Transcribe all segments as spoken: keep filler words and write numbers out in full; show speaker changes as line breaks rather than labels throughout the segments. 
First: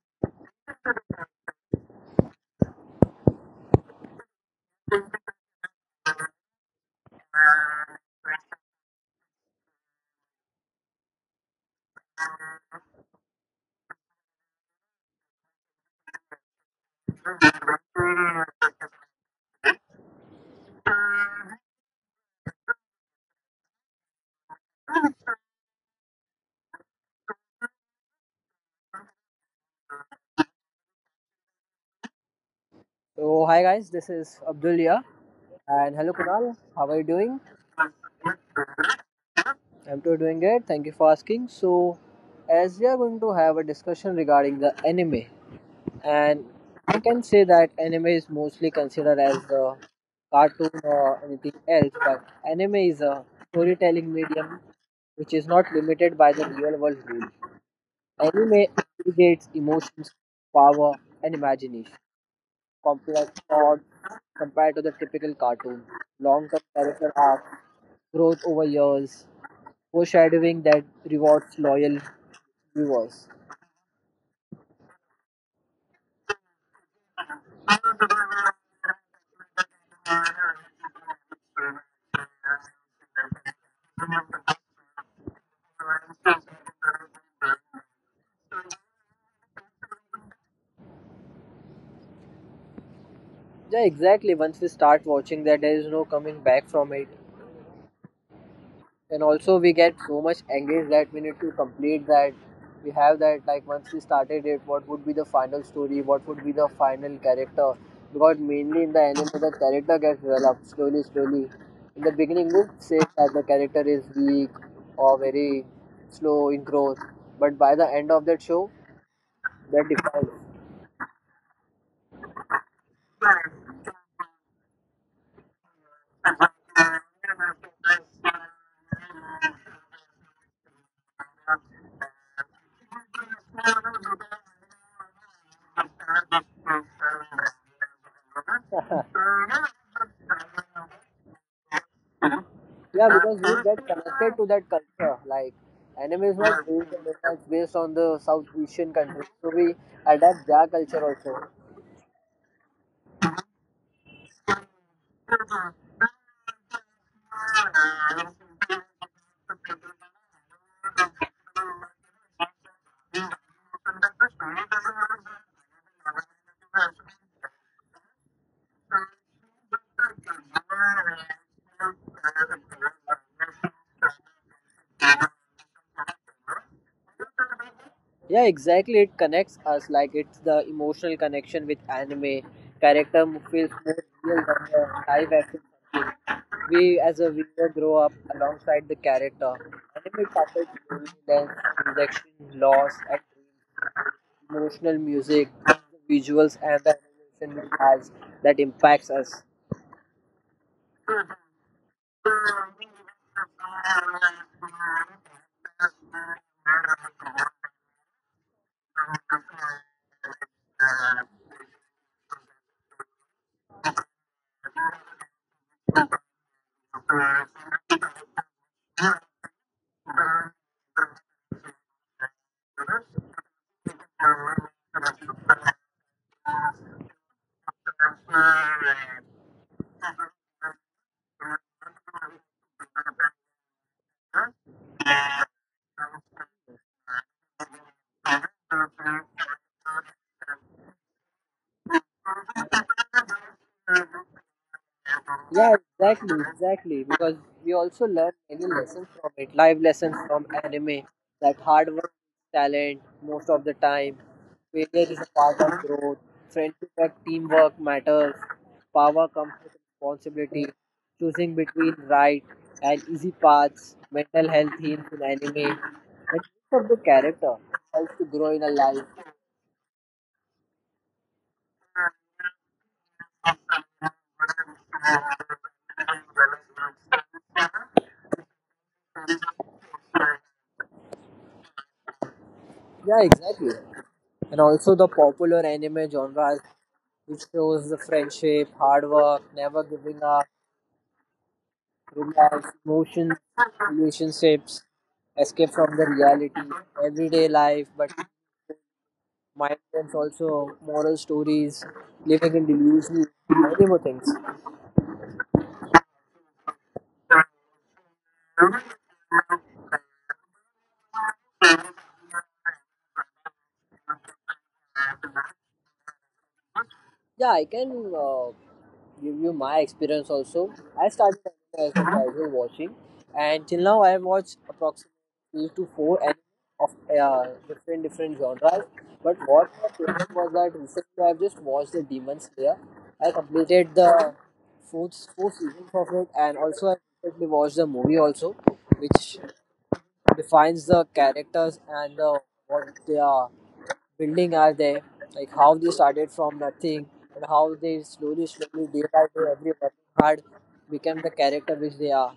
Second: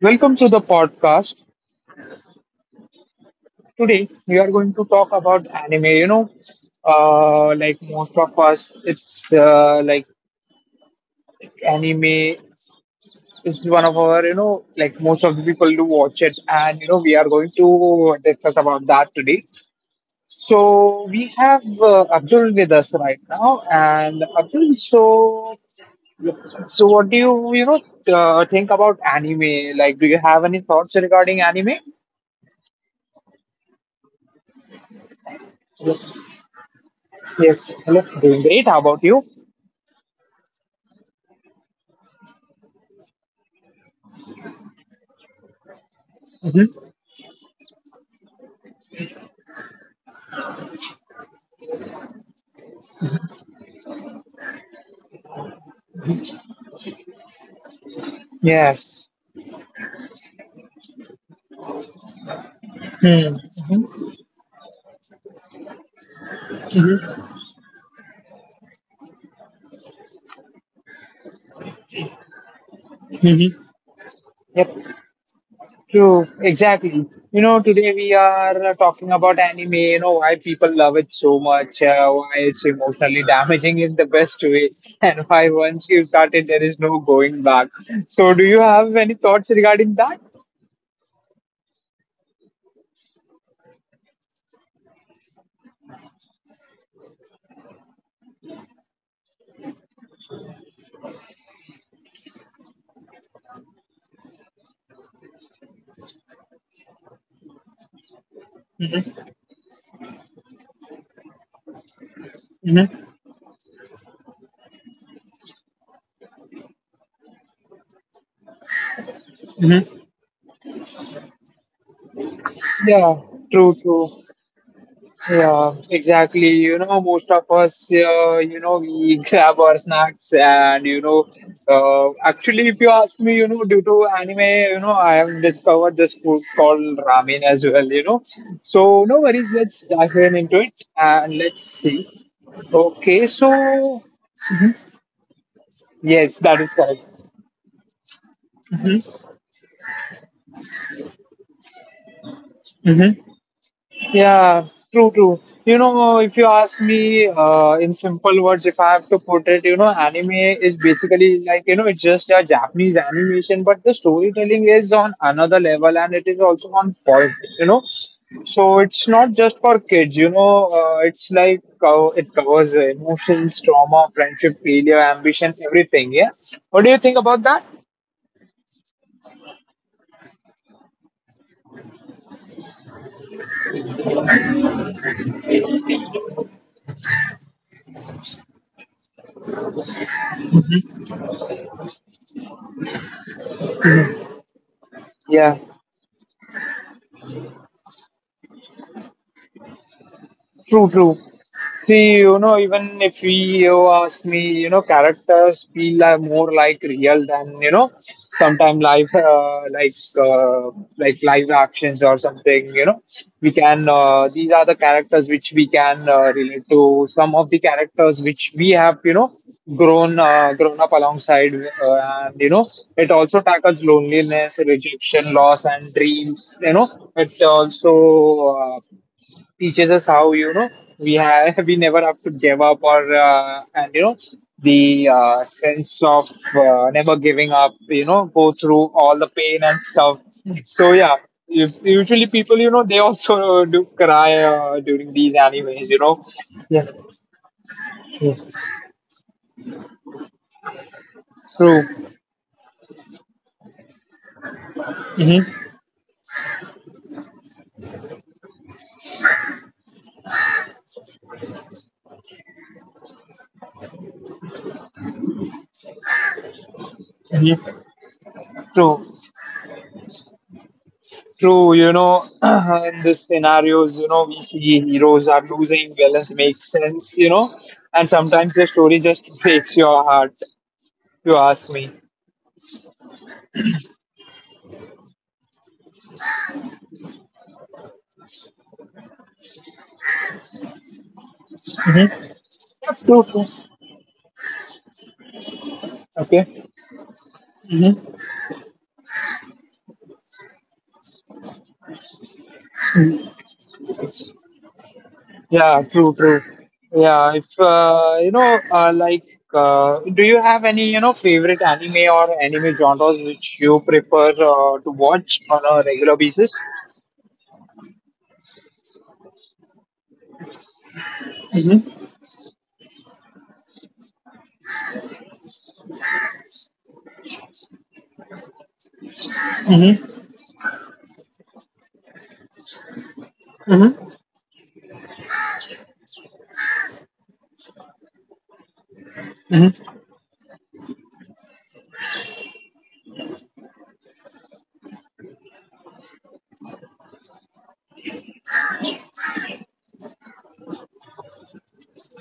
Welcome to the podcast. Today we are going to talk about anime. You know, uh, like most of us, it's uh, like anime is one of our, you know like most of the people do watch it, and you know we are going to discuss about that today. So we have uh, Abdul with us right now, and Abdul, so so what do you you know uh, think about anime? Like, do you have any thoughts regarding anime?
So hi guys, this is Abdul here and hello
Yes.
Kunal. How are you doing?
Yes. Hello. Doing great. How about you?
I'm too doing good. Thank you for asking. So as we are going to have a discussion regarding the anime and I
Hmm.
can say that anime is mostly considered as the cartoon or anything else, but anime is a storytelling medium which is not limited by the real world rules. Anime
Yes.
aggregates emotions, power and imagination, complex plots
Hmm.
compared to the typical cartoon, long term character
Hmm.
arcs, growth over years, foreshadowing that rewards loyal viewers.
Hmm. Yep. True. Exactly. You know, today we are uh, talking about anime. You know why people love it so much, uh, why it's emotionally damaging in the best way, and why once you started, there is no going back. So, do you have any thoughts regarding that?
Yeah, exactly. Once we start watching that, there is no coming back from it, and also we get so much engaged that we need to complete that. We have that, like once we started it, what would be the final story, what would be the final character, because mainly in the anime
Hmm.
the character gets developed slowly slowly. In the beginning we
Hmm.
say that the character is weak or very slow in growth, but by the end of that show that
Hmm.
defines.
Yeah. True. True. Yeah, exactly. You know, most of us, uh, you know, we grab our snacks, and you know, uh, actually, if you ask me, you know, due to anime, you know, I have discovered this food called ramen as well. You know, so no worries. Let's dive in into it and let's see.
Yeah, because
Okay,
we
so.
get connected to that
Mhm.
culture, like anime is
Yes,
not
that is
based on
correct.
America, it's based on the South Asian countries, so we adapt their culture also.
Hmm. Yeah, true, true. You know, if you ask me, uh, in simple words, if I have to put it, you know, anime is basically like, you know, it's just a Japanese animation, but the storytelling is on another level and it is also on point, you know. So it's not just for kids, you know, uh, it's like, uh, it covers uh, emotions, trauma, friendship, failure, ambition, everything. Yeah. What do you think about that?
Yeah, exactly. It connects us, like it's the emotional connection with anime character feels more real than the live action, something. We as a viewer grow up alongside the character. Anime tackles loneliness, rejection, loss, and dreams, emotional music,
Yeah.
visuals, and the animation it has, that impacts us.
True, true. See, you know, even if we you ask me, you know, characters feel like more like real than, you know, sometime live, uh, like uh, like live actions or something. You know, we can. Uh, these are the characters which we can uh, relate to. Some of the characters which we have, you know, grown uh, grown up alongside, uh, and you know, it also tackles loneliness, rejection, loss, and dreams. You know, it also uh, teaches us how, you know we have we never have to give up, or uh, and you know the uh, sense of uh, never giving up, you know go through all the pain and stuff. So yeah, u- usually people, you know they also do cry uh, during these
Yeah,
animes, you know
exactly,
yeah.
exactly. Because we also learn
Yeah.
many lessons from it, live lessons from anime. That hard
True.
work is talent, most of the time, failure is a part of
Hmm.
growth. Friendship and teamwork matters. Power comes with responsibility. Choosing between right and easy paths. Mental health themes in anime. And most of the character
Hmm.
helps to grow in a life.
True, true. you know in these scenarios, you know we see heroes are losing balance, makes sense, you know and sometimes the story just breaks your heart, you ask me.
Yeah, exactly. And also the popular anime genres, which shows the friendship, hard work, never giving up,
Hmm.
romance, emotions, relationships, escape from the reality,
Okay.
everyday life, but
Hmm.
mind games also, moral stories, living in delusion, many more things.
Yeah, true, true. Yeah, if uh, you know, uh, like, uh, do you have any, you know favorite anime or anime genres which you prefer uh, to watch on a regular basis?
Yeah, I can. Uh, give you my experience also. I started as a
Mm-hmm.
casual watching, and till now I have watched approximately three to four anime of uh, different different genres. But what my
Mm-hmm.
problem was that recently I've just watched the Demon Slayer. I completed the fourth four seasons of it, and also I recently watched the movie also, which
Mm-hmm.
defines the characters and the what they are building are there, like how they started from nothing and how they slowly, slowly, day by day, every working hard became the character which they are.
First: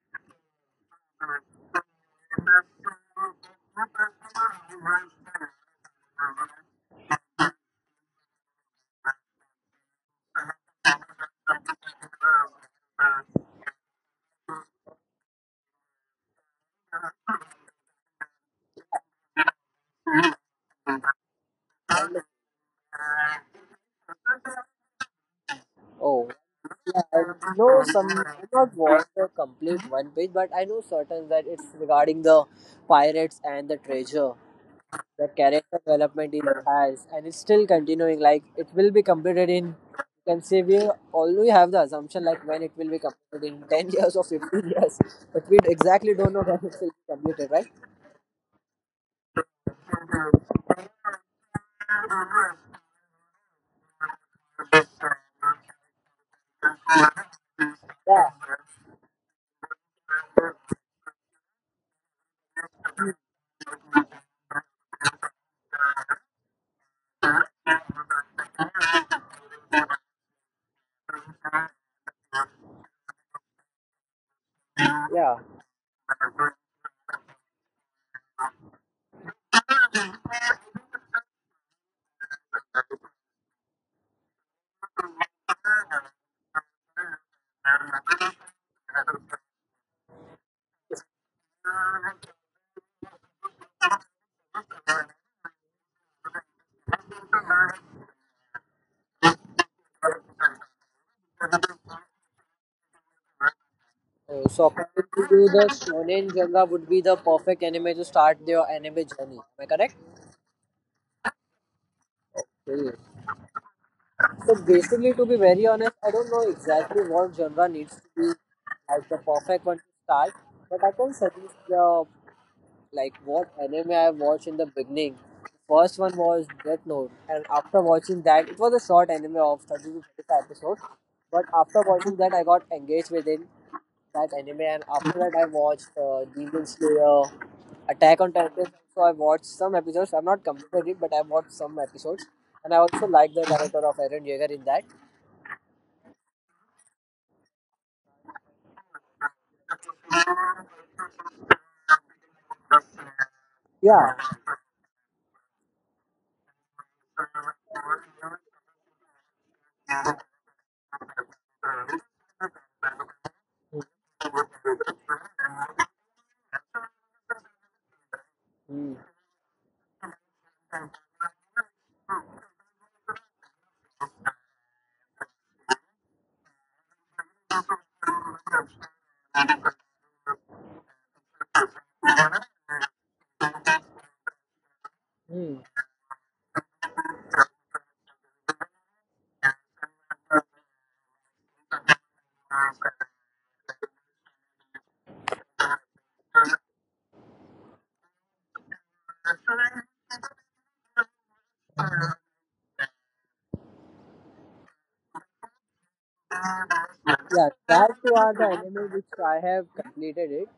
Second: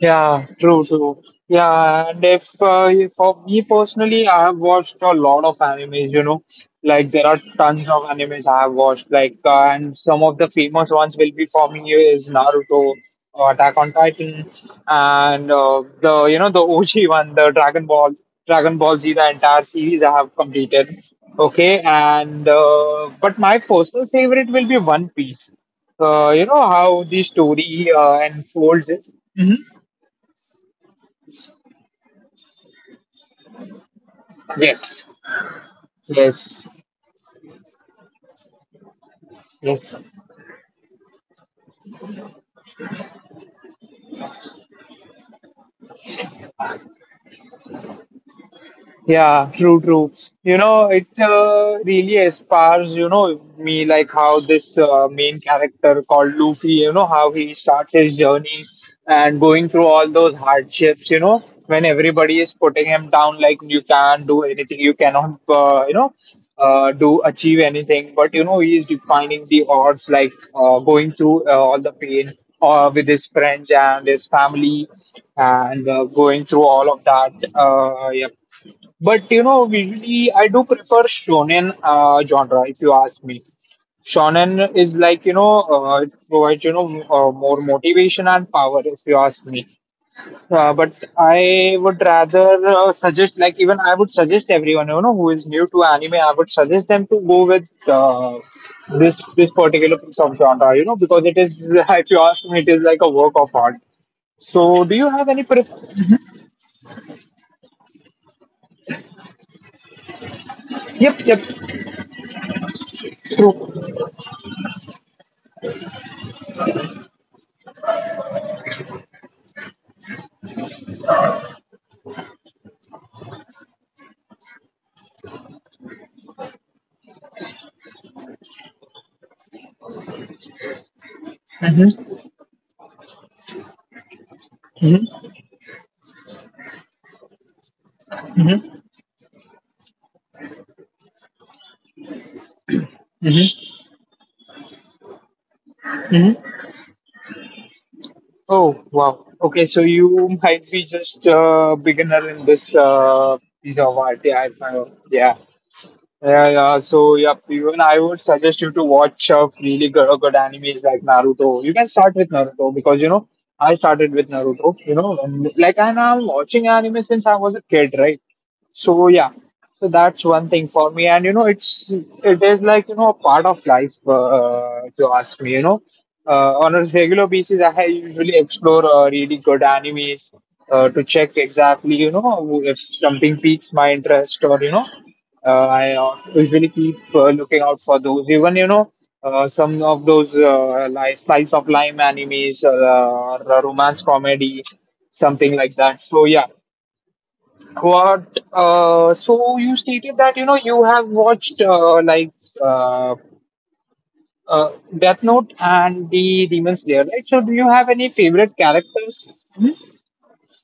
Yeah, true, true. Yeah, and if uh, if- for me personally, I have watched a lot of animes, you know, like there are tons of animes I have watched, like, uh, and some of the famous ones will be for me is Naruto, uh, Attack on Titan, and uh, the, you know, the O G one, the Dragon Ball, Dragon Ball Z, the entire series I have completed. Okay, and uh, but my personal favorite will be One Piece.
Oh,
Uh, you know
yeah,
how
I
the
know
story
some,
uh,
I not
unfolds.
watch the complete one page, but I know certain that it's regarding the pirates and the treasure.
Yes.
The character development it
Yes.
has, and it's still continuing. Like it will be completed in,
Yes.
you can say we already have the assumption like when it will be completed in ten years or fifteen years, but we exactly don't know when it will be completed, right?
Yeah, true, true. You know, it uh, really inspires, you know, me, like how this uh, main character called Luffy, you know, how he starts his
Yeah,
journey and going through all those hardships, you know, when everybody is putting him down, like you can't do anything, you cannot, uh, you know, uh, do achieve anything. But, you know, he is defining the odds, like uh, going through uh, all the pain, uh, with his friends and his family,
yeah.
and uh, going through all of that. Uh, yeah, but, you know, visually, I do prefer shonen uh, genre. If you ask me, shonen is like, you know, uh, it provides, you know uh, more motivation and power. If you ask me, uh, but I would rather uh, suggest, like, even I would suggest everyone, you know who is new to anime, I would suggest them to go with uh, this this particular piece of genre. You know, because it is, if you ask me, it is like a work of art.
Uh, So
So, do you
according
have
to
any
you, the
preference?
shonen genre would be the perfect anime to start their anime journey. Am I correct?
Yep, yep,
Yeah.
true.
So basically, to be very honest, I don't know exactly what genre needs to be as the perfect one to start, but I can suggest the like what anime I watched in the beginning. First one was Death Note, and after watching that, it was a short anime of thirty to thirty-five episodes. But after watching
Mm-hmm,
that, I got engaged with it, that anime, and after
mm-hmm,
that, I watched uh, Demon Slayer, Attack on Titan.
mm-hmm,
So I watched some episodes. I've not completed it, but I watched some episodes, and I also like the character of Eren Yeager in that.
mm-hmm. Oh, wow. Okay, so you might be just a beginner in this uh, piece of
Yeah.
art. Yeah, I, I- yeah. Yeah, yeah. So, yeah, even I would suggest you to watch uh, really good, good animes like Naruto. You can start with Naruto, because, you know I started with Naruto. You know, and, like and I'm watching anime since I was a kid, right?
Hmm.
So yeah, so that's one thing for me, and, you know, it's it is like, you know a part of life. Uh, if you ask me, you know, uh, on a regular basis, I usually explore uh, really good animes uh, to check exactly, you know, if something piques my interest, or you know
Hmm.
uh, I uh, usually keep uh, looking out for those. Even, you know, uh, some of those, uh, like slice of life animes, uh, or romance comedy, something like that. So yeah, what? Uh, so you stated that, you know you have watched uh, like uh, uh, Death Note and the Demon Slayer, right? So do
Yeah,
you have
that
any
two are the
favorite
anime which
characters?
I have completed it.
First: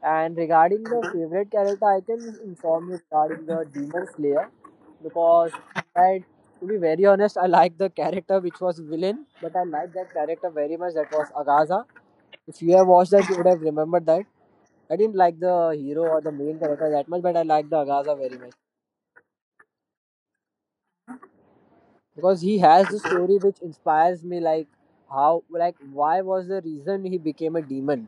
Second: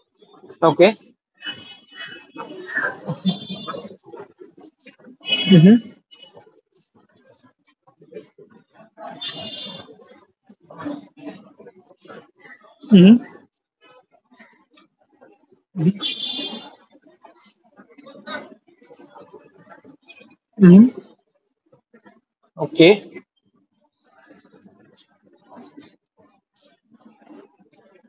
And regarding
Okay.
the favorite character, I can inform you regarding the Demon Slayer because I, to be very honest, I like the character which was villain, but I like that character very much. That was Agaza. If you have watched
Hmm.
that, you would have remembered that. I didn't like the hero or the main character that much, but I liked the Agaza very much
Hmm.
because he has the
Okay.
story which inspires me. Like how, like why was the reason he became a demon,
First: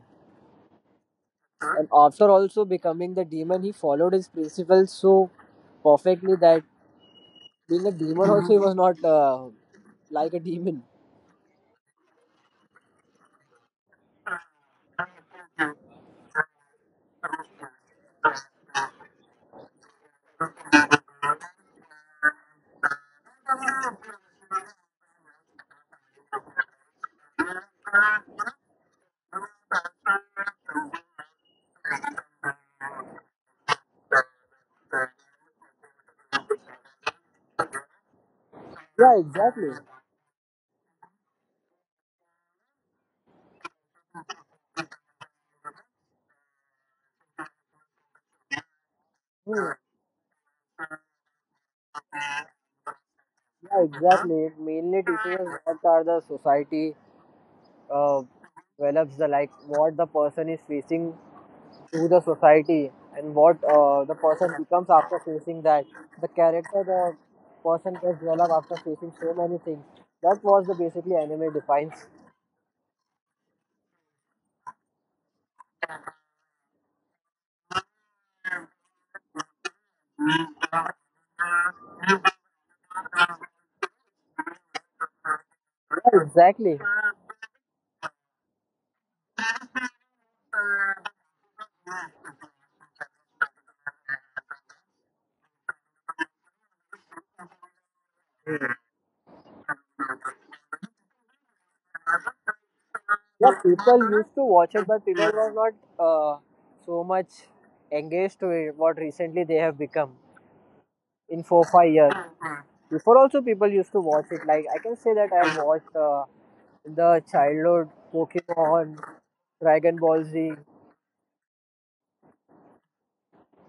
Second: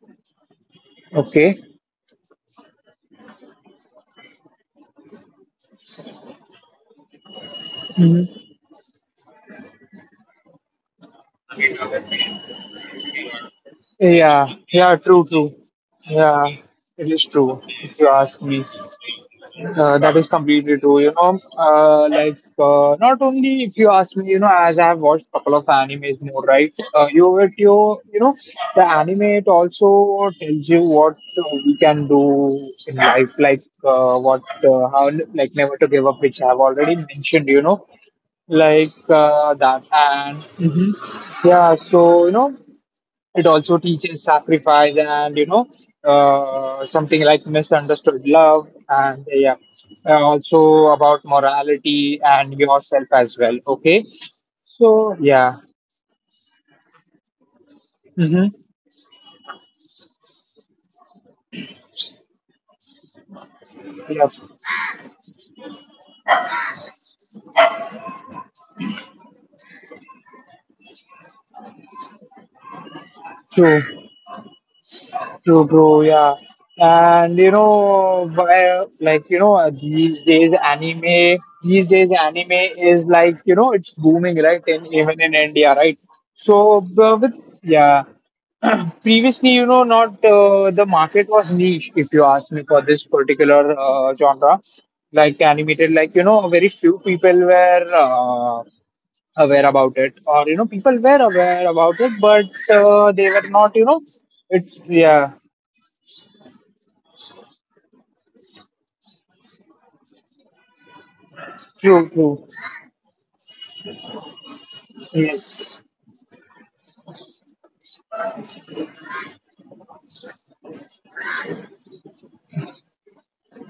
Okay.
and after also becoming the demon, he followed his principles so perfectly that being a demon also he was not uh, like a demon.
Yeah, yeah, true, true. Yeah, it is true. If you ask me, uh, that is completely true. You know, uh, like uh, not only, if you ask me, you know, as I have watched a couple of animes more, right? Uh, you it you you know, the anime, it also tells you what, uh, we can do in life, like, uh, what uh, how, like never to give up, which I have already mentioned. You know, like
Yeah,
uh,
exactly.
that and. Mhm. Yeah, so, you know, it also teaches sacrifice, and, you know uh, something like misunderstood love and yeah,
Hmm.
uh, also about morality and yourself as well.
Yeah,
Okay,
exactly. It mainly
so
teaches
yeah.
us what are the society uh,
Mm-hmm.
develops the like what the person is facing to the society and what uh, the
Yeah,
person becomes after facing that. The character the person gets developed after facing so many things. That was the basically anime defines.
true, true, bro, yeah. And, you know, by, like, you know, uh, these days anime, these days anime is like, you know it's booming, right? In, even in India, right?
Yeah, exactly.
So, uh, with, yeah. Previously, you know not, uh, the market was niche if you ask me, for this particular uh, genre, like animated, like, you know very few people were uh, aware about it, or, you know people were aware about it, but, uh, they were
Yeah,
not, you know
people used to
it,
watch it, but people
yeah.
were not uh, so much engaged to it. What recently they have become in four five
True,
years.
true.
Before also people used to watch it. Like I can say that I have
Yes.
watched uh, in the childhood Pokemon, Dragon Ball Z.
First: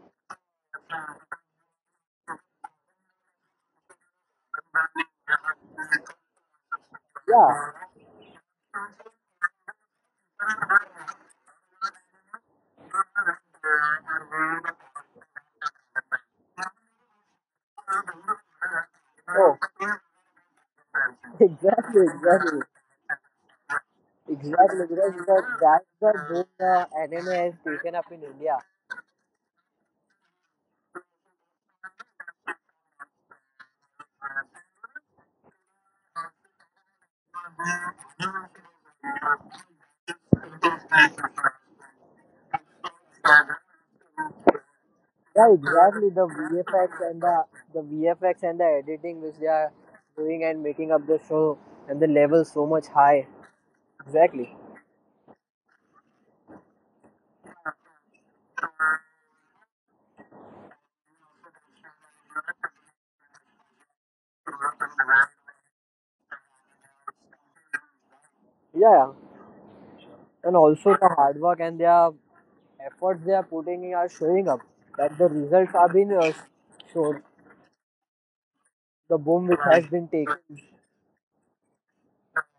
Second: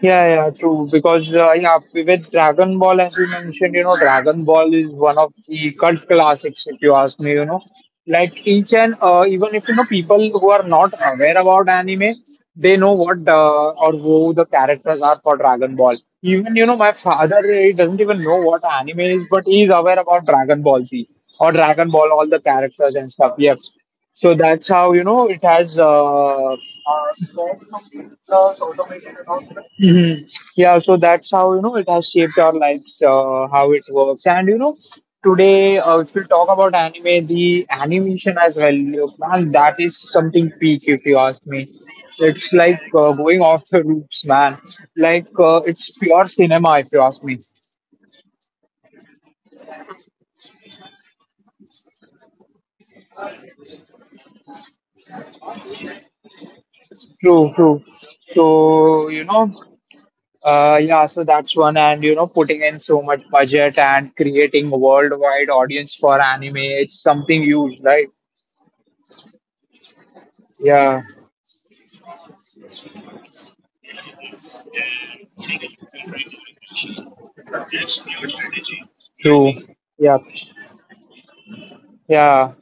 Yeah, yeah, true. Because uh, yeah, with Dragon Ball, as you mentioned, you know, Dragon Ball is one of the cult classics. If you ask me, you know,
Yeah,
like each and uh, even if you know people who are not aware about anime, they know what uh, or who the characters are for Dragon Ball. Even, you know, my father, he doesn't even know what anime is, but
oh,
he is aware about Dragon Ball Z or Dragon
exactly,
Ball, all the
exactly.
characters and stuff. Yep. So that's
Exactly,
how, you
because
know
that,
it has.
that's the way
Uh,
the anime has taken up in India.
hmm. Yeah, so that's how you know it has shaped our lives, uh, how it works, and, you know today, uh, if we talk about anime, the animation as well, you know, man, that is something peak if you ask me. It's like, uh, going off the roofs, man. Like,
Yeah,
uh, it's
exactly.
pure
The
cinema if
V F X
you
and
ask me.
the the V F X and the editing which they are doing and making up the show and the level so much high. Exactly.
True, true. So, you know, uh, yeah, so that's one, and, you know, putting in so much budget and creating worldwide audience for anime, it's something huge, right?
Yeah, yeah. And also
Yeah.
the hard work and their efforts they are putting in are showing up. That the results are being uh, shown. The boom
True.
which has been
Yeah.
taken.
Yeah.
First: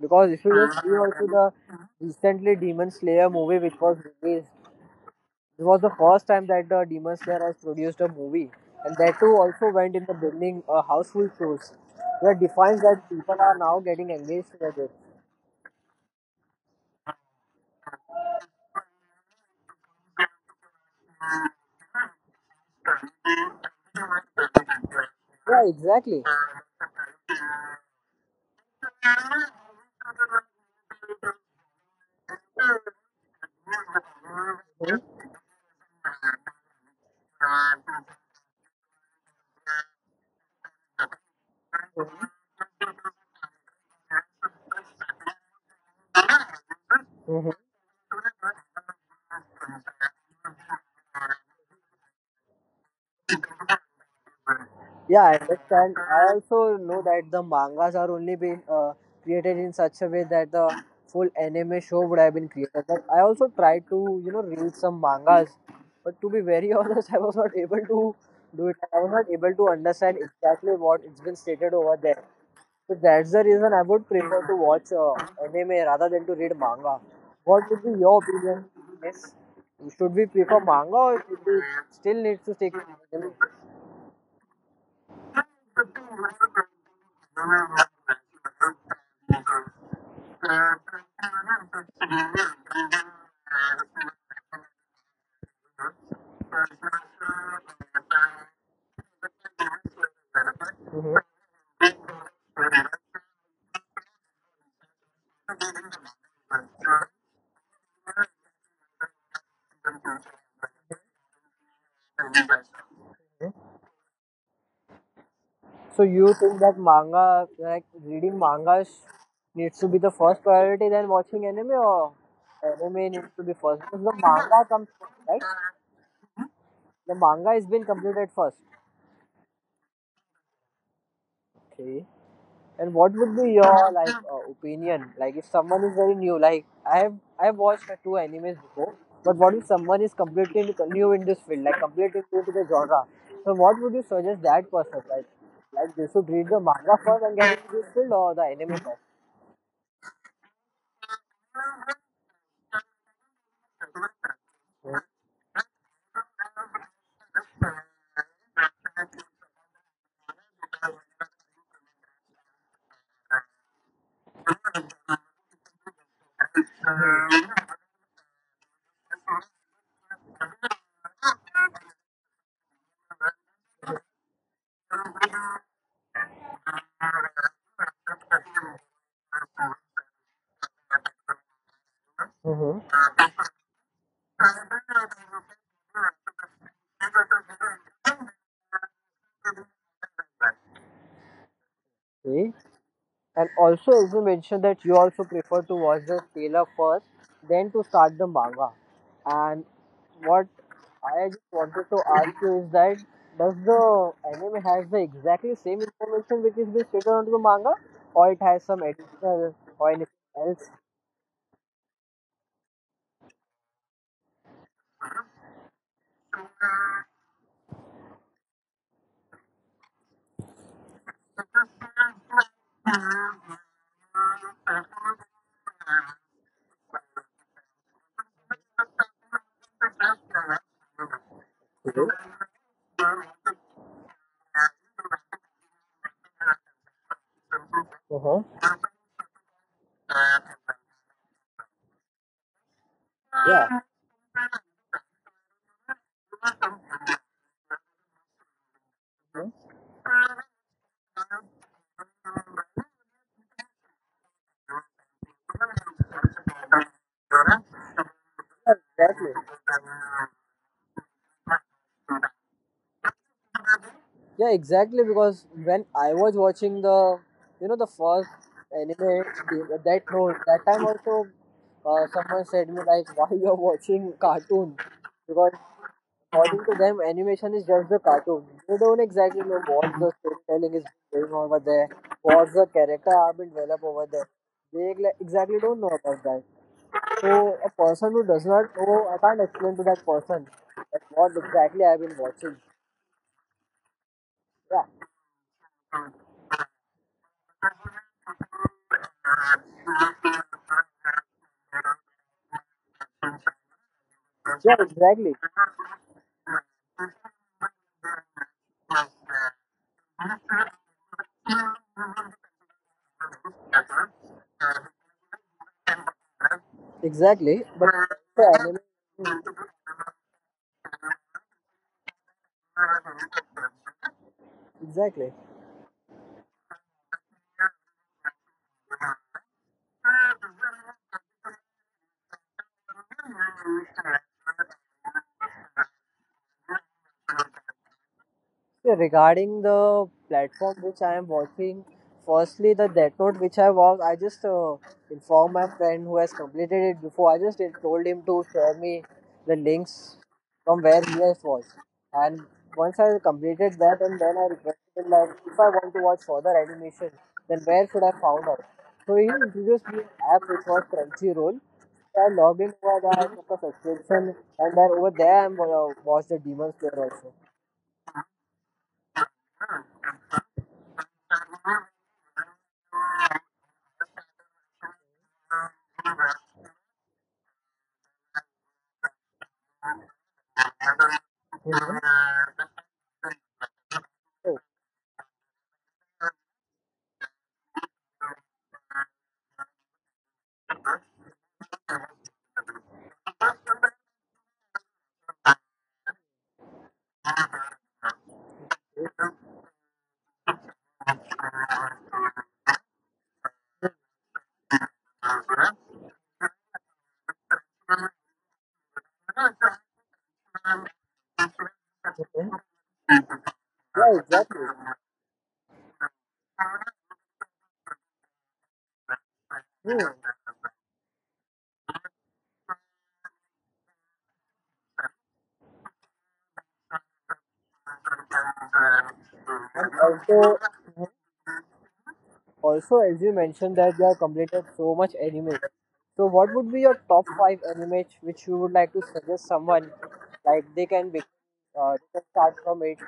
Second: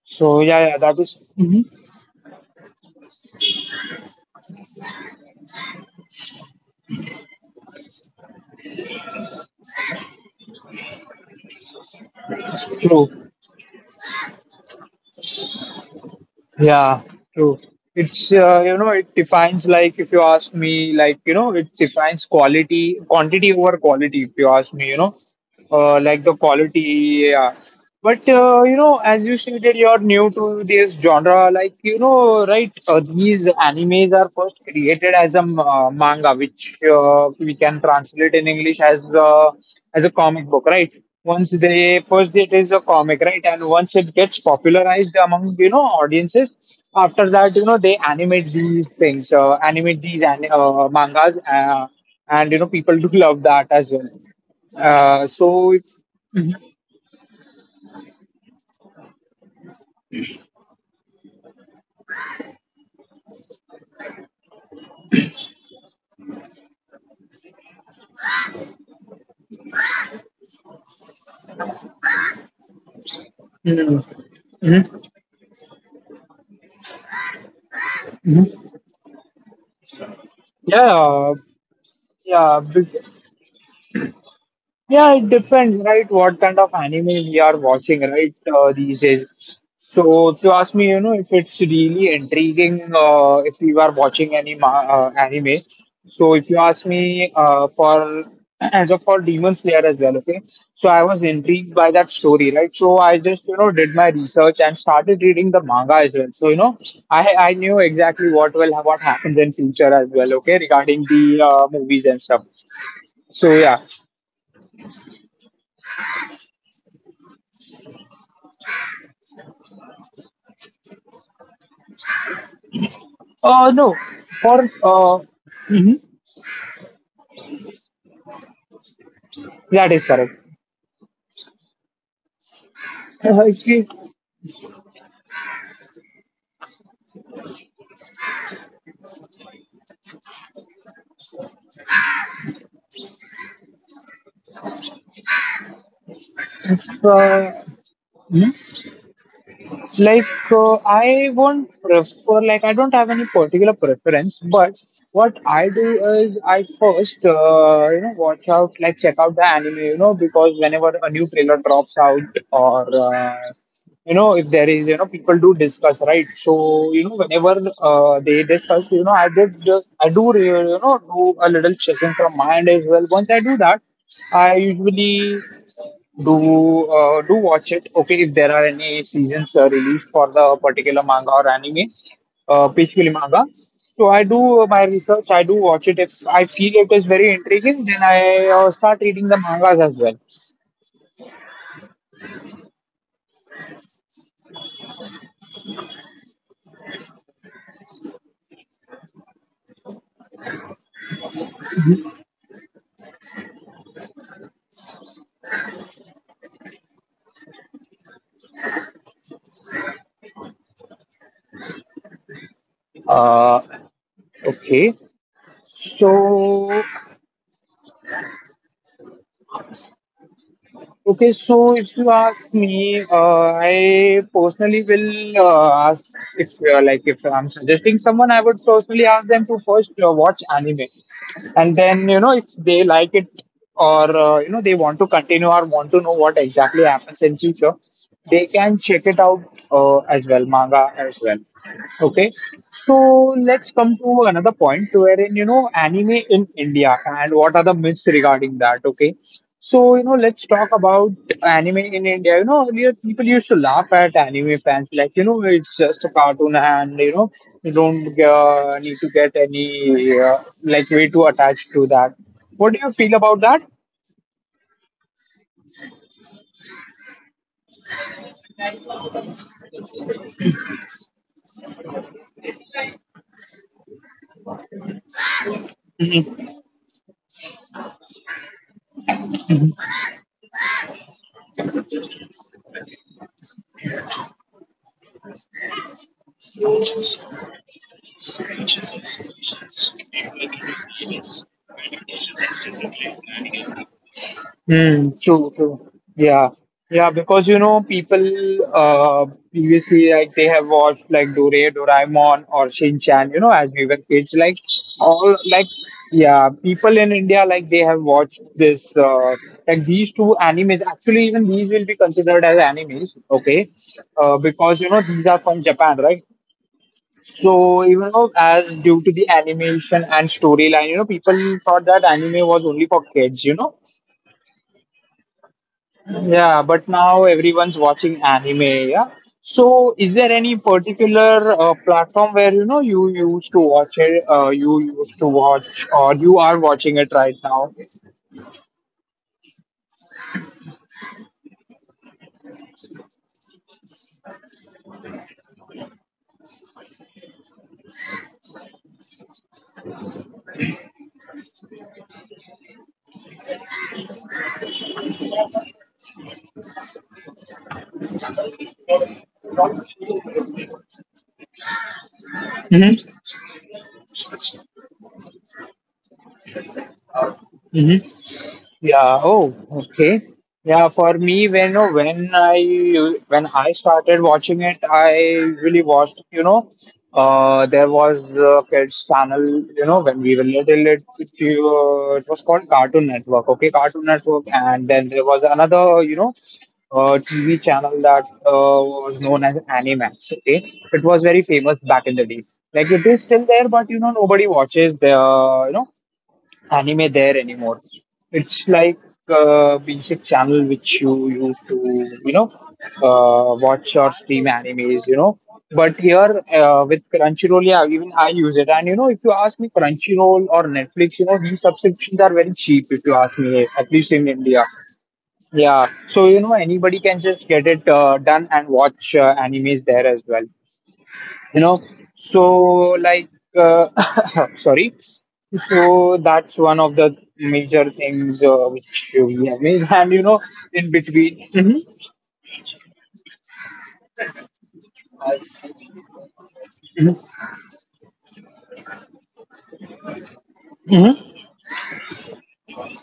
Because
So
if you
yeah, yeah,
just see
that
also
is
the recently Demon Slayer movie which was released, this was the first time that the Demon Slayer has produced a movie, and that too also went in the building uh, household shows, where defines that people
true.
are now getting engaged with it.
Yeah, true. It's uh, you know it defines, like, if you ask me, like, you know it defines quality quantity over quality, if you ask me, you know
Yeah, exactly.
uh, like the quality. Yeah. But uh, you know, as you stated, you're new to this genre. Like, you know, right? Uh, these animes are first created as a m- uh, manga, which uh, we can translate in English as uh, as a comic book, right? Once they first it is a comic, right? And once it gets popularized among, you know audiences, after that, you know they animate these things, uh, animate these an- uh, mangas, uh, and, you know people do love that as well.
Yeah, I
Uh,
understand.
so it's.
I also know that the mangas are only be uh, created in such a way that the full anime show would have been created. But I also tried to, you know, read some mangas, but to be very honest, I was not able to do it. I was not able to understand exactly what it's been stated over there. So that's the reason I would prefer to watch
Mhm.
uh, anime rather than to read manga. What would be your opinion? Yes, should we prefer manga or
Yeah,
should we still need to
yeah.
stick to
be-
anime?
Yeah, it depends,
Mhm.
right? What kind of anime we are watching, right? Uh, these days. So, if you ask me, you know, if it's really intriguing, uh, if you are watching any ma uh, anime. So, if you ask me, uh, for as of for Demon Slayer as well, okay. So, I was intrigued by that story, right? So, I just, you know, did my research and started reading the manga as well. So, you know, I I knew exactly what will what happens in future as well, okay, regarding the uh, movies and stuff. So, yeah.
So you think that manga, like reading mangas, needs to be the first priority than watching anime, or anime needs to be first
Uh,
because the
no,
manga
for
comes first,
uh,
right?
mhm,
The manga is being completed first.
that is correct.
Okay. And what would be
Uh,
your
if we,
like uh, opinion? Like if someone is very new, like I have I have watched uh, two animes before, but what if someone is completely new in this field, like completely new to the genre? So what would you suggest that person? Like like they should read the manga
if,
first and get
uh,
into this field or the
hmm?
anime first?
Like, uh, I won't prefer, like, I don't have any particular preference, but what I do is I first, uh, you know, watch out, like, check out the anime, you know, because whenever a new trailer drops out or, uh, you know, if there is, you know, people do discuss, right? So, you know, whenever uh, they discuss, you know, I did, uh, I do, re- you know, do a little checking from my end as well. Once I do that, I usually do uh, do watch it. Okay, if there are any seasons uh, released for the particular manga or anime, uh,
Mm-hmm.
basically manga. So I do uh, my research. I do watch it. If I feel it is very intriguing, then I uh, start reading the mangas as well.
Okay. And also, as you mentioned that you also prefer to watch the trailer first, then to start the manga. And what I just wanted to ask you is that does the anime has the exactly same information which is being stated onto the manga, or it has some additional or anything else?
Uh, okay. So Okay, so if you ask me, uh, I personally will uh, ask if uh, like if I'm suggesting someone, I would personally ask them to first uh, watch anime, and
To it?
then you know if they like it or uh, you know they want to continue or want to know what exactly happens in future,
Uh-huh.
they can check it out uh, as well, manga as well. Okay, so
Yeah.
let's come to another point wherein you know anime in India and what are the myths regarding that. Okay,
Mhm.
so, you know, let's talk about anime in India. You know, earlier people used to laugh at anime fans, like, you know, it's just a cartoon and, you know, you don't uh, need to
Exactly.
get any, uh, like, way too attached to that. What do you feel about that?
Yeah, exactly. Because when I was watching the, you know, the first anime the- that no, that time also, uh, someone said me like, why you're watching cartoon? Because according to them, animation is just the cartoon. They don't exactly know what the storytelling is going on over there, what the character are being developed over there. They ex- exactly don't know about that. So a person who does not know, I can't explain to that person that what exactly I've been watching. Yeah,
Mm, true, true. Yeah. Yeah, because you know, people uh previously like they have watched like Dore, Doraemon or Shin Chan, you know, as we were kids, like
yeah, exactly.
all like yeah, people in India like they have watched this uh like these two animes. Actually, even these will be considered as animes, okay? Uh because you know these are from Japan, right?
Exactly. But
So even though
yeah, I mean,
as due to the animation and storyline, you know, people thought that anime was only for kids, you know
exactly.
yeah, but now everyone's watching anime. Yeah. So, is there any particular uh, platform where you know you used to watch it? Uh, you used to watch, or you are watching it right now?
Yeah, regarding the platform which I am watching, firstly the Death Note which I watched, I just uh, informed my friend who has completed it before. I just told him to share me the links from where he has watched. And once I completed that, and then I requested him like if I want to watch further animation, then where should I found out? So he introduced me an app which was Crunchyroll. So I logged in over that, I took a subscription, and then over there I am uh, watched the Demon Slayer also.
Yeah. Oh, okay. Yeah, for me, when oh, when I u- when I started watching it, I usually watched. You know, uh, there was a kids channel. You know, when we were little, it it, uh, it was called Cartoon Network. Okay, Cartoon
So,
Network, and then there was another. You know, uh, T V channel that uh, was known as Animax. Okay, it was very famous back in the day. Like it is still there, but you know, nobody watches the. You know anime there anymore. It's like a basic channel which you use to, you know, uh, watch or stream animes, you know. But here uh, with Crunchyroll, yeah, even I use it. And, you know, if you ask me, Crunchyroll or Netflix, you know, these subscriptions are very cheap if you ask me, at
yeah,
least in
exactly.
India. Yeah. So, you know, anybody can just get it uh, done and watch uh, animes
Hmm.
there as well you know so like uh, sorry so that's one of the major things uh, which we have made
And
and you know
also,
in between. Mhm.
also as you mentioned that you have completed so much anime, so what would be your
Mhm.
top five anime which you would like to suggest someone like they can be
Mhm.
uh, they can start from it,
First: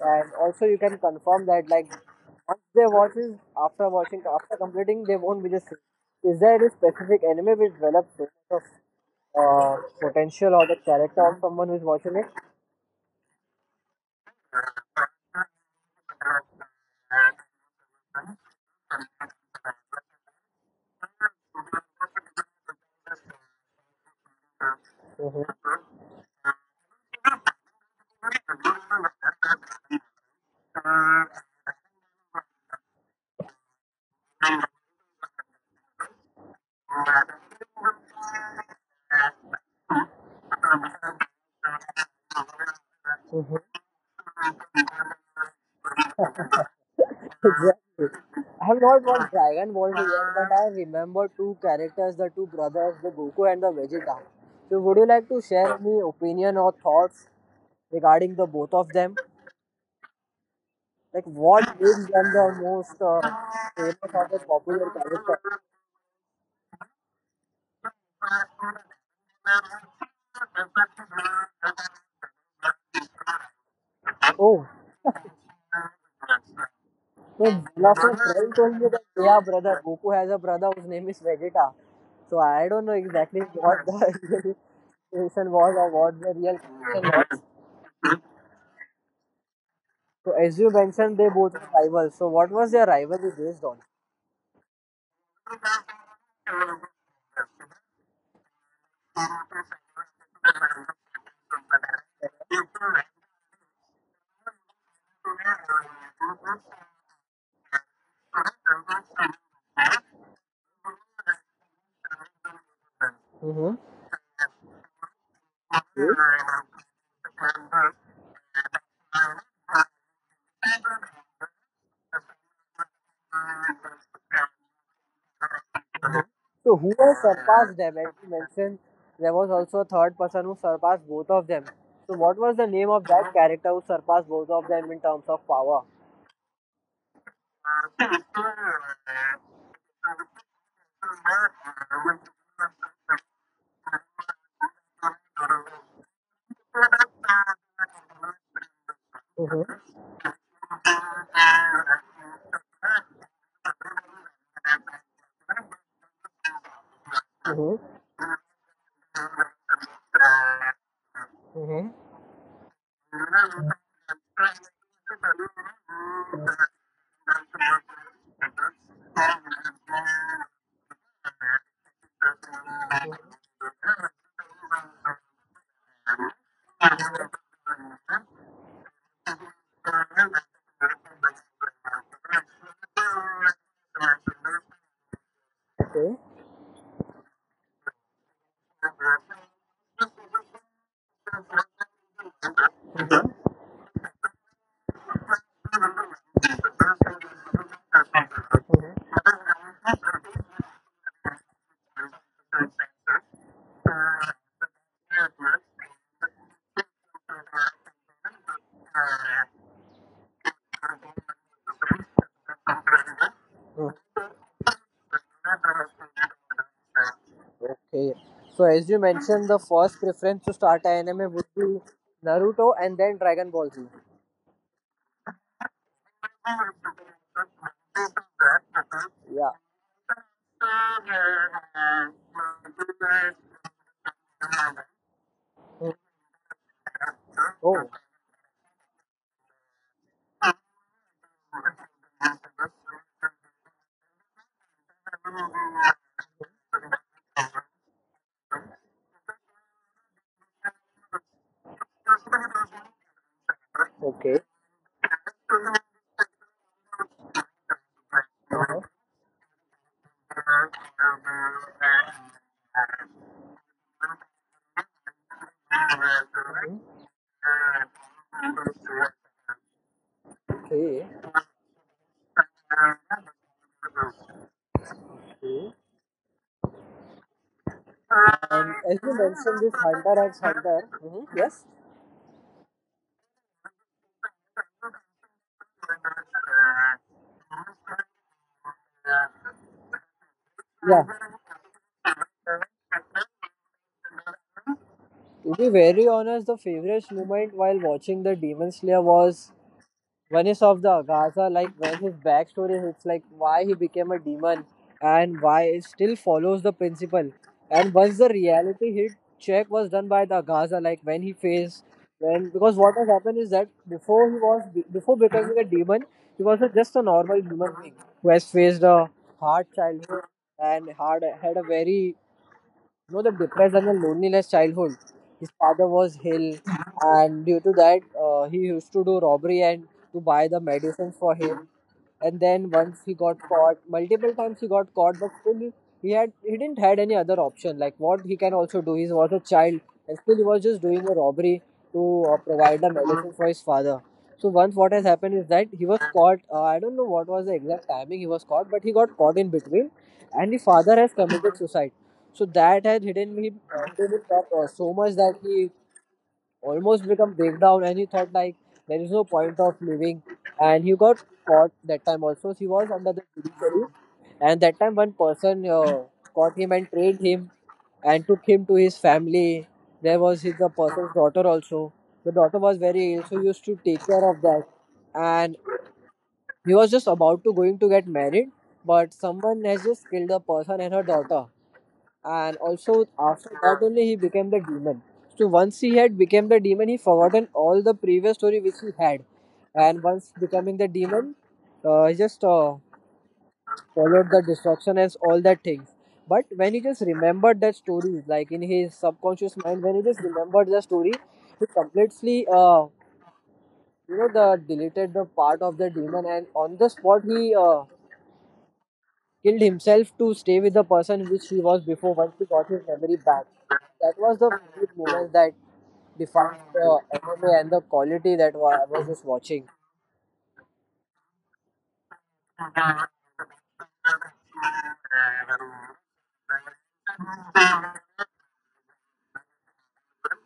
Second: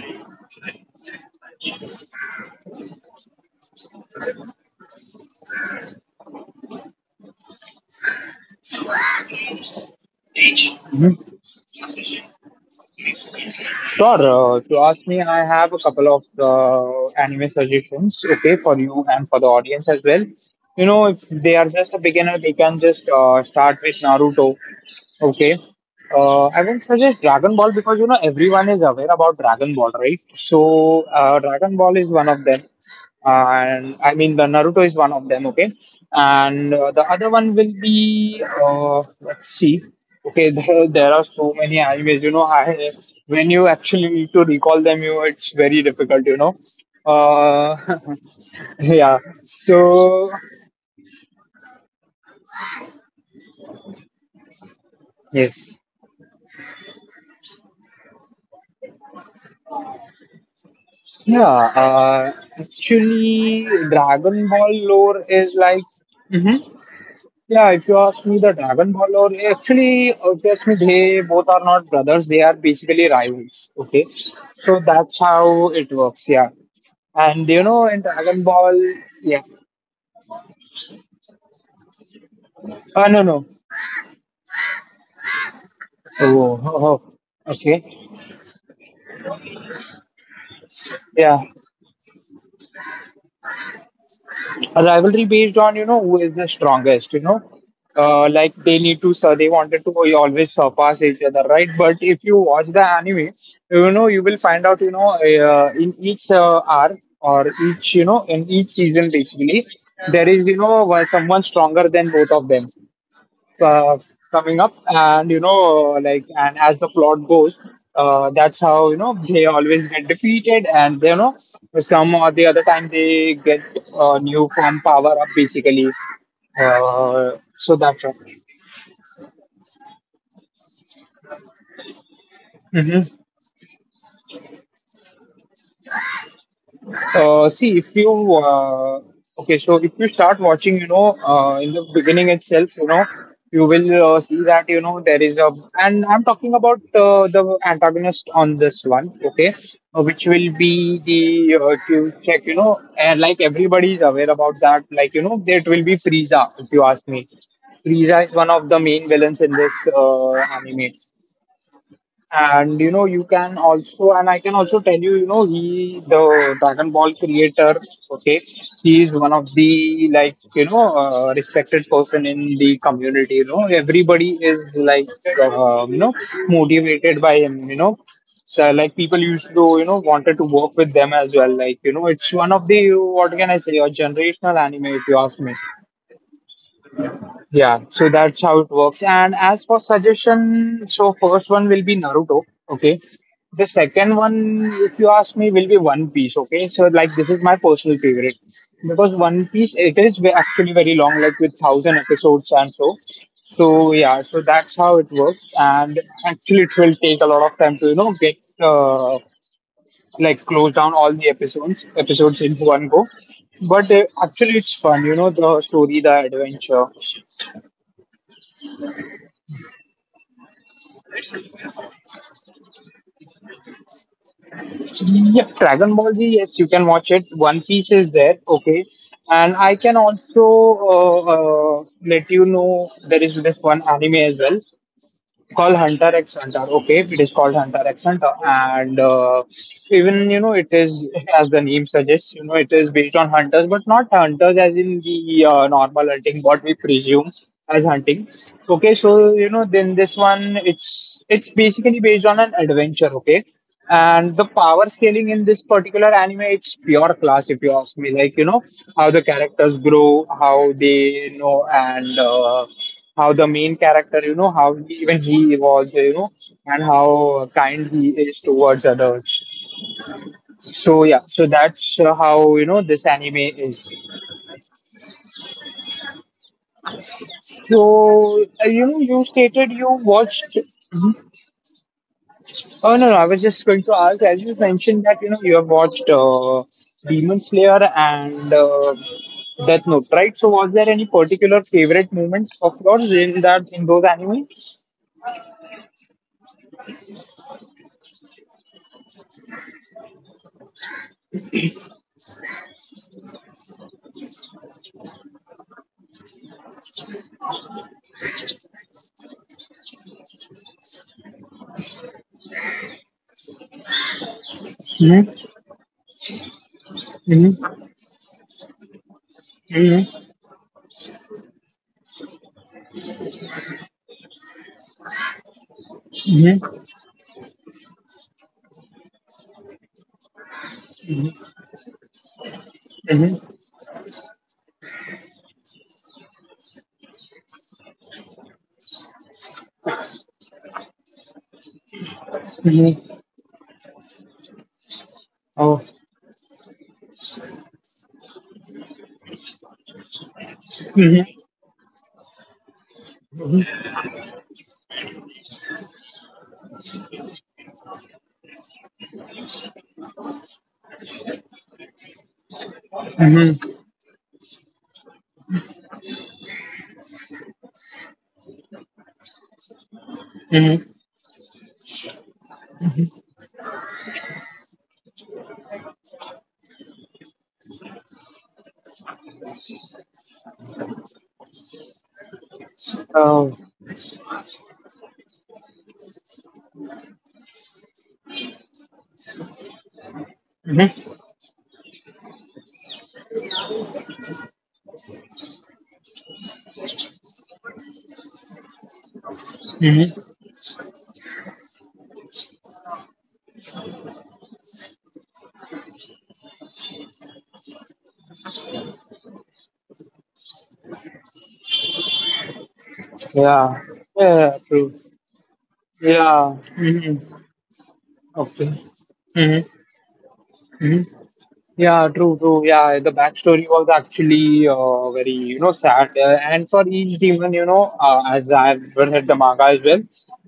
and also you can confirm that like once they watch is after watching after completing they won't be the same. Is there any specific anime which develops so much of uh, potential or the character
Mhm.
of someone who's watching it?
Sure. Uh, to ask me, I have a couple of uh, anime suggestions, okay, for you and for the audience as well. You know, if they are just a beginner, they can just uh, start with Naruto. Okay.
Mhm.
Uh, I would suggest Dragon Ball because you know everyone is aware about Dragon Ball, right? So uh, Dragon Ball is one of them, and I mean the Naruto is one of them. Okay, and uh, the other one will be uh, let's see. Okay, there, there are so many animes. You know, I, when you actually need to recall them, you it's very difficult. You know.
Exactly.
Uh,
I have not
yeah.
watched Dragon Ball Z
So
yet, but I remember two characters, the two brothers, the Goku and the Vegeta. So would you like to
yes.
share any opinion or thoughts regarding the both of them? Like
Yeah,
what makes
uh,
them the most uh,
actually,
famous or the
Dragon Ball
popular
lore is
character?
like, hmm yeah, if you ask me, the Dragon Ball lore, actually, if you ask me, they both are not brothers, they are basically rivals, okay?
Oh,
So that's how it works, yeah.
so one of
And you
my
know, in
friend
Dragon
told me that
Ball,
they are
yeah,
brother. Goku has a brother whose name is Vegeta. So I don't know
uh, no,
exactly
no,
what the real situation was or what the real
oh, oh,
connection
oh,
was.
okay,
So as you mentioned, they
yeah,
both were rivals. So what was their rivalry based on?
a rivalry based on you know who is the strongest you know uh, like they need to so they wanted to always surpass each other right but if you watch the anime you know you will find out you know uh, in each uh, arc or each you know in each season basically there is you know one- someone stronger than both of them
Mm-hmm.
uh, coming up and you know like and as the plot goes uh, that's how you know they always get defeated and you know some or the other time they get uh, new form power up basically
So who has
uh,
surpassed
so
them?
that's
As
all.
you mentioned, there was also a third person who surpassed both of them. So what was the name of
Mm-hmm.
that character who surpassed both of them in terms of power?
Uh, see, if you uh, okay, so if you start watching, you know, uh, in the beginning itself, you know, you will uh, see that you know there is a, and I'm talking about uh, the antagonist on this one, okay, uh,
Mm-hmm.
which will be the uh, if you check, you know, and like everybody is aware about that, like you know, that will be Frieza, if you ask me.
Mm-hmm.
Frieza is one of the main villains in this uh, anime.
Mm-hmm.
And you know, you can also, and I can also tell you, you know, he, the Dragon Ball creator, okay, he is one of the like, you know, uh, respected person in the community. You know, everybody is like, uh, you know, motivated by him. You know, so like people used to, you know, wanted to work with them as well. Like, you know, it's one of the what can I say, a generational anime, if you ask me.
Okay.
Yeah, so that's how it works. And as for suggestion, so first one will be Naruto. Okay. The second one, if you ask me, will be One Piece. Okay. So like this is my personal favorite because One Piece it is ve- actually very long, like with thousand episodes and so. So yeah, so that's how it works. And actually, it will take a lot of time to you know get uh, like close down all the episodes episodes in one go. But uh,
Mm-hmm.
actually, it's fun. You know the story, the adventure.
Okay. So as you mentioned, the first preference to start a anime would be Naruto and then Dragon Ball Z.
Yeah, Dragon Ball Z, yes, you can watch it. One Piece is there, okay. And
Yeah.
I can also uh, uh, let you know there is this one anime as well call
Hmm.
hunter x hunter okay it is called hunter
Oh.
x hunter and uh, even you know it is as the name suggests you know it is based on hunters but not hunters as in the uh, normal hunting what we presume as hunting okay so you know then this one it's it's basically based on an adventure okay and
Okay.
the power scaling in this
Uh-huh.
particular anime it's pure class if you ask me like you know how the characters grow how they you
Mhm.
know and uh, how the main character, you know, how he, even he evolves, you know, and how kind he is towards others. So
Okay.
yeah, so that's uh, how you know this anime is.
Okay.
So uh,
And
you know,
as you
you
mentioned,
stated
this
you
Hunter x
watched.
Hunter. Hmm. Yes.
Oh no, no, I was just going to ask. As you mentioned that you know you have watched uh, Demon Slayer and uh, Death Note, right? So was there any
Yeah.
particular favorite moment of yours in that in those anime?
To be very honest, the favorite moment while watching the Demon Slayer was Venice of the Agaza, like when his backstory hits, like why he became a demon and why it still follows the principle. And once the reality hit check was done by the Agaza, like when he faced when because what has happened is that before he was before
Mm-hmm.
becoming a demon, he was a, just a normal human
Mm-hmm.
being who has faced a hard childhood and hard had a very you know, the depressed and the loneliness childhood. His father was ill,
Mm-hmm.
and due to that, uh, he used to do robbery and to buy the medicines for him, and then once he got
Mm-hmm.
caught, multiple times he got caught, but still he he had, he didn't had any other option, like what he can also do, he was a child, and still he was just doing a robbery to uh, provide a medicine for his father. So once what has happened is that
Oh.
he was caught, uh, I don't know what was the exact timing he was caught, but he got caught in between, and the father has committed suicide. So that had hidden him, uh, hidden him up, uh, so much that he almost become breakdown, and he thought like there is no point of living, and he got caught that time also he was under the
Mm-hmm.
judiciary. And that time one person uh, caught him and trained him and took him to his family. There was his the
Mm-hmm.
person's daughter also. The daughter was very ill, so he used to take care of that, and he was just about to going to get married, but someone has just killed the person and her daughter, and also after
Oh.
that only he became the demon. So once he had become the demon, he forgotten all the previous story which he had, and once becoming the
Mm-hmm.
demon, uh, he just uh, followed the destruction and all that things. But when he just remembered that story, like in his subconscious mind, when he
Mm-hmm.
just remembered the story, he completely uh, you know, the deleted the part of the demon, and on the spot he uh, killed himself to stay with the person which he was before once he got his memory back.
Yeah.
That was the
Yeah,
favorite
true.
moment that
Yeah.
defined the
Mm-hmm.
M M A and the quality that
Okay.
wa- I was just
Mm-hmm.
watching.
Mm-hmm. Yeah, true, true. Yeah, the backstory was actually uh, very, you know, sad. Uh, and for each demon, you know, uh, as I've read the manga as well,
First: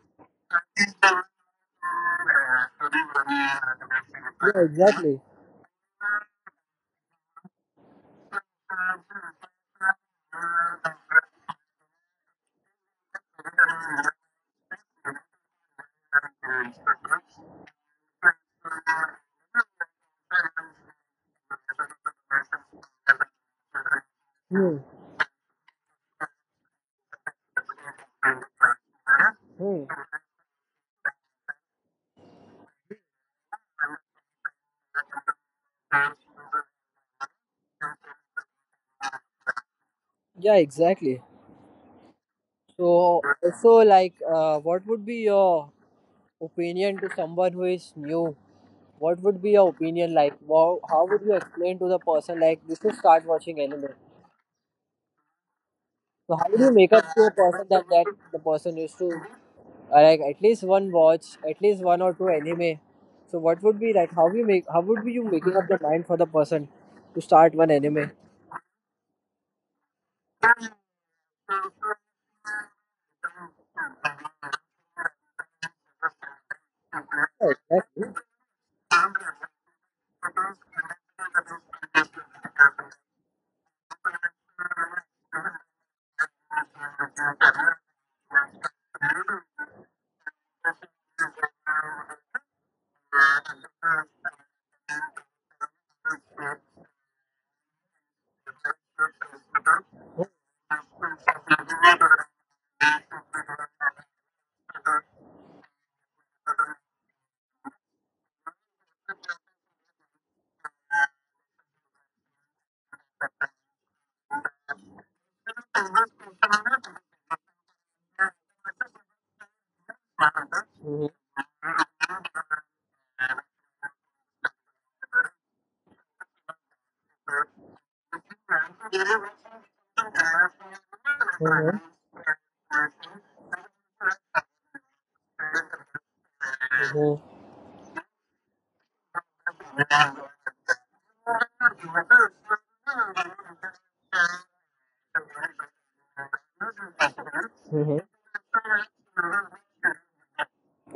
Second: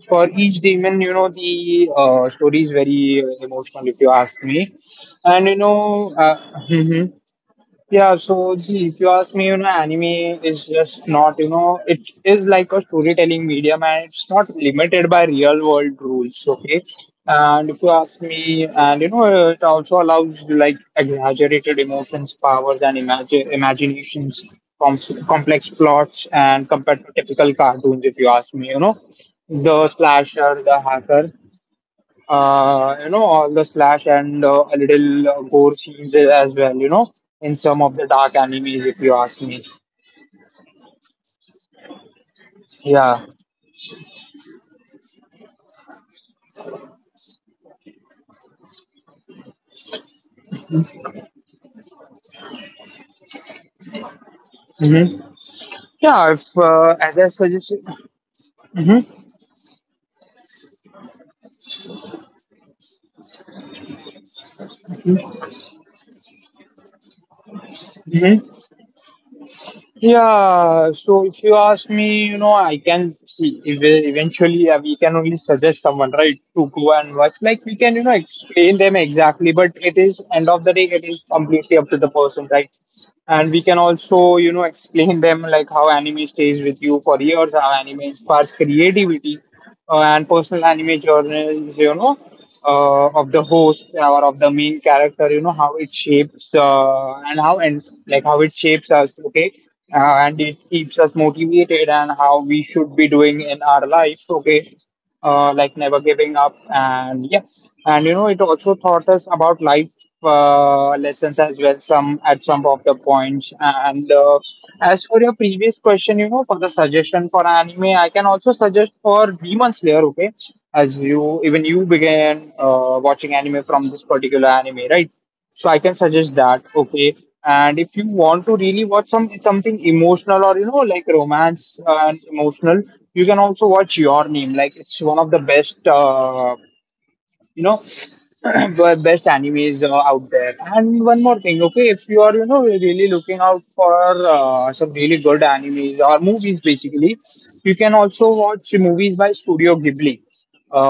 for each demon, you know, the uh, story is very uh, emotional, if you ask
Yeah,
me.
exactly.
And you know, uh, yeah, so see, if you ask me, you know, anime is just not, you know, it is like a storytelling medium and it's not limited by real world rules, okay? And if you ask me, and you know, it also allows like exaggerated emotions, powers, and imagine imaginations,
Hmm.
com- complex plots, and compared to typical cartoons, if you ask me, you know, the
Hmm.
slasher, the hacker uh, you know, all the slash and uh, a little uh, gore scenes as well, you know, in some of the dark animes, if you ask me.
Yeah, exactly.
Yeah.
So, so like, uh, what would be your opinion to someone who is new? What would be your opinion like? Wow, how would you explain to the person like, you should start watching anime?
hmm Yeah,
So how
if,
do you make
uh,
up
as
to
I
a person
suggested.
that, that the person used to
hmm
uh, like at least one watch, at least one or two anime? So what would be like how you make how would be you making up the mind for the person to start one anime?
hmm Yeah, so if you ask me, you know, I can see ev- eventually uh, we can only suggest someone, right, to go and watch.
Oh,
Like, we can, you know,
exactly.
explain them exactly, but it is, end of the day, it is completely up to the person, right? And we can also you know explain them like how anime stays with you for years how anime inspires creativity uh, and personal anime journeys you know uh, of the host or of the main character you know how it shapes uh, and how and like how it shapes us okay uh, and it keeps us motivated and how we should be doing in our life okay uh, like never giving up and yes and you know it also taught us about life uh, lessons as well some at some of the points and uh, as for your previous question you know for the suggestion for anime I can also suggest for demon slayer okay as
Mhm.
you even you began uh, watching anime from this particular anime right so I can suggest that okay and if you want to really watch some something emotional or you know like
Mhm.
romance and emotional you can also watch your name like it's one of the best uh,
Mhm.
you know the best animes uh, out there and one more thing okay if you are you know really looking out for uh, some really good animes or movies basically you
Mhm.
can also watch movies by studio ghibli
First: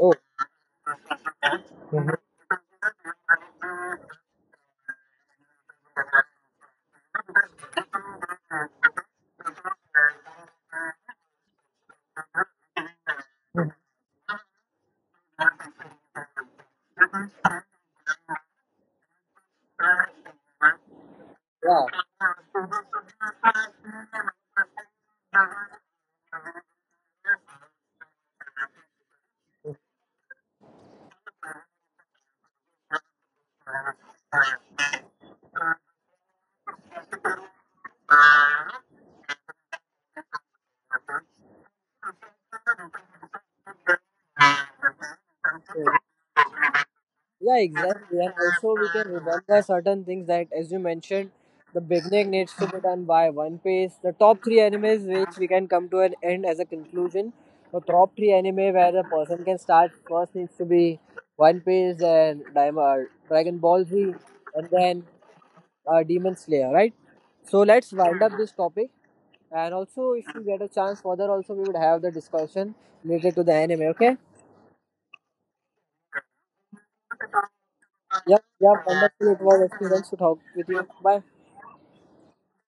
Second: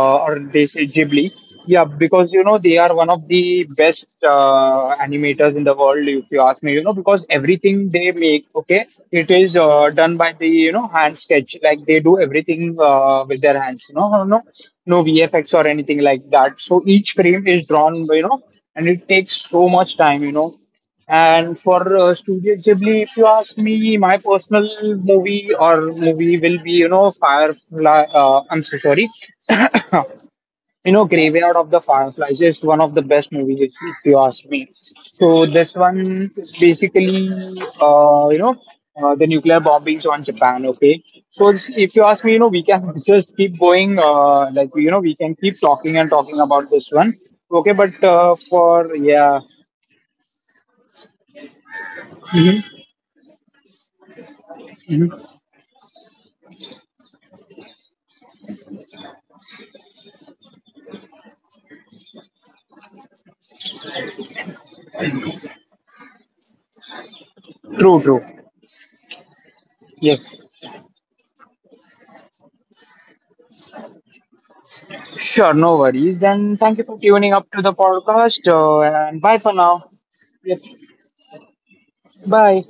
Oh.
or they say ghibli yeah
Mhm.
because you know they are one of the best uh, animators in the world if you ask me you know because everything they make okay it is uh, done by the you know hand sketch like they do everything uh, with their hands you know, you know no V F X or anything like that. So each frame is drawn, you know, and it takes so much time, you know. And for
Yeah.
uh, Studio Ghibli, if you ask me, my personal movie or movie will be, you know, Firefly. Uh, I'm so sorry. You know, Graveyard of the Fireflies is one of the best movies, if if you ask me. So this one is basically, uh, you know, uh, the nuclear bombings on Japan. Okay, so it's- if you ask me, you know, we can just keep going. Uh, like you know, we can keep
So
talking and talking about this one.
yeah,
Okay, but
exactly. And
uh,
also, we
for
can
yeah,
remember certain things that, as you mentioned, the beginning needs
Mhm,
to be done by One Piece. The top three animes, which
mhm.
we can come to an end as a conclusion. The top three anime where a person can start first needs to be One Piece and Diamond, Dragon Ball Z, and then uh, Demon Slayer, right? So let's
True, true.
wind up this topic. And also, if
Yes,
we get a chance further, also we would have the discussion related to the anime. Okay?
sure, no worries. Then thank you for tuning up to the podcast,
Yep. Yep.
uh, and
Wonderful.
bye
It
for
was
now.
experience to talk
Yep.
with you. Bye.
Bye.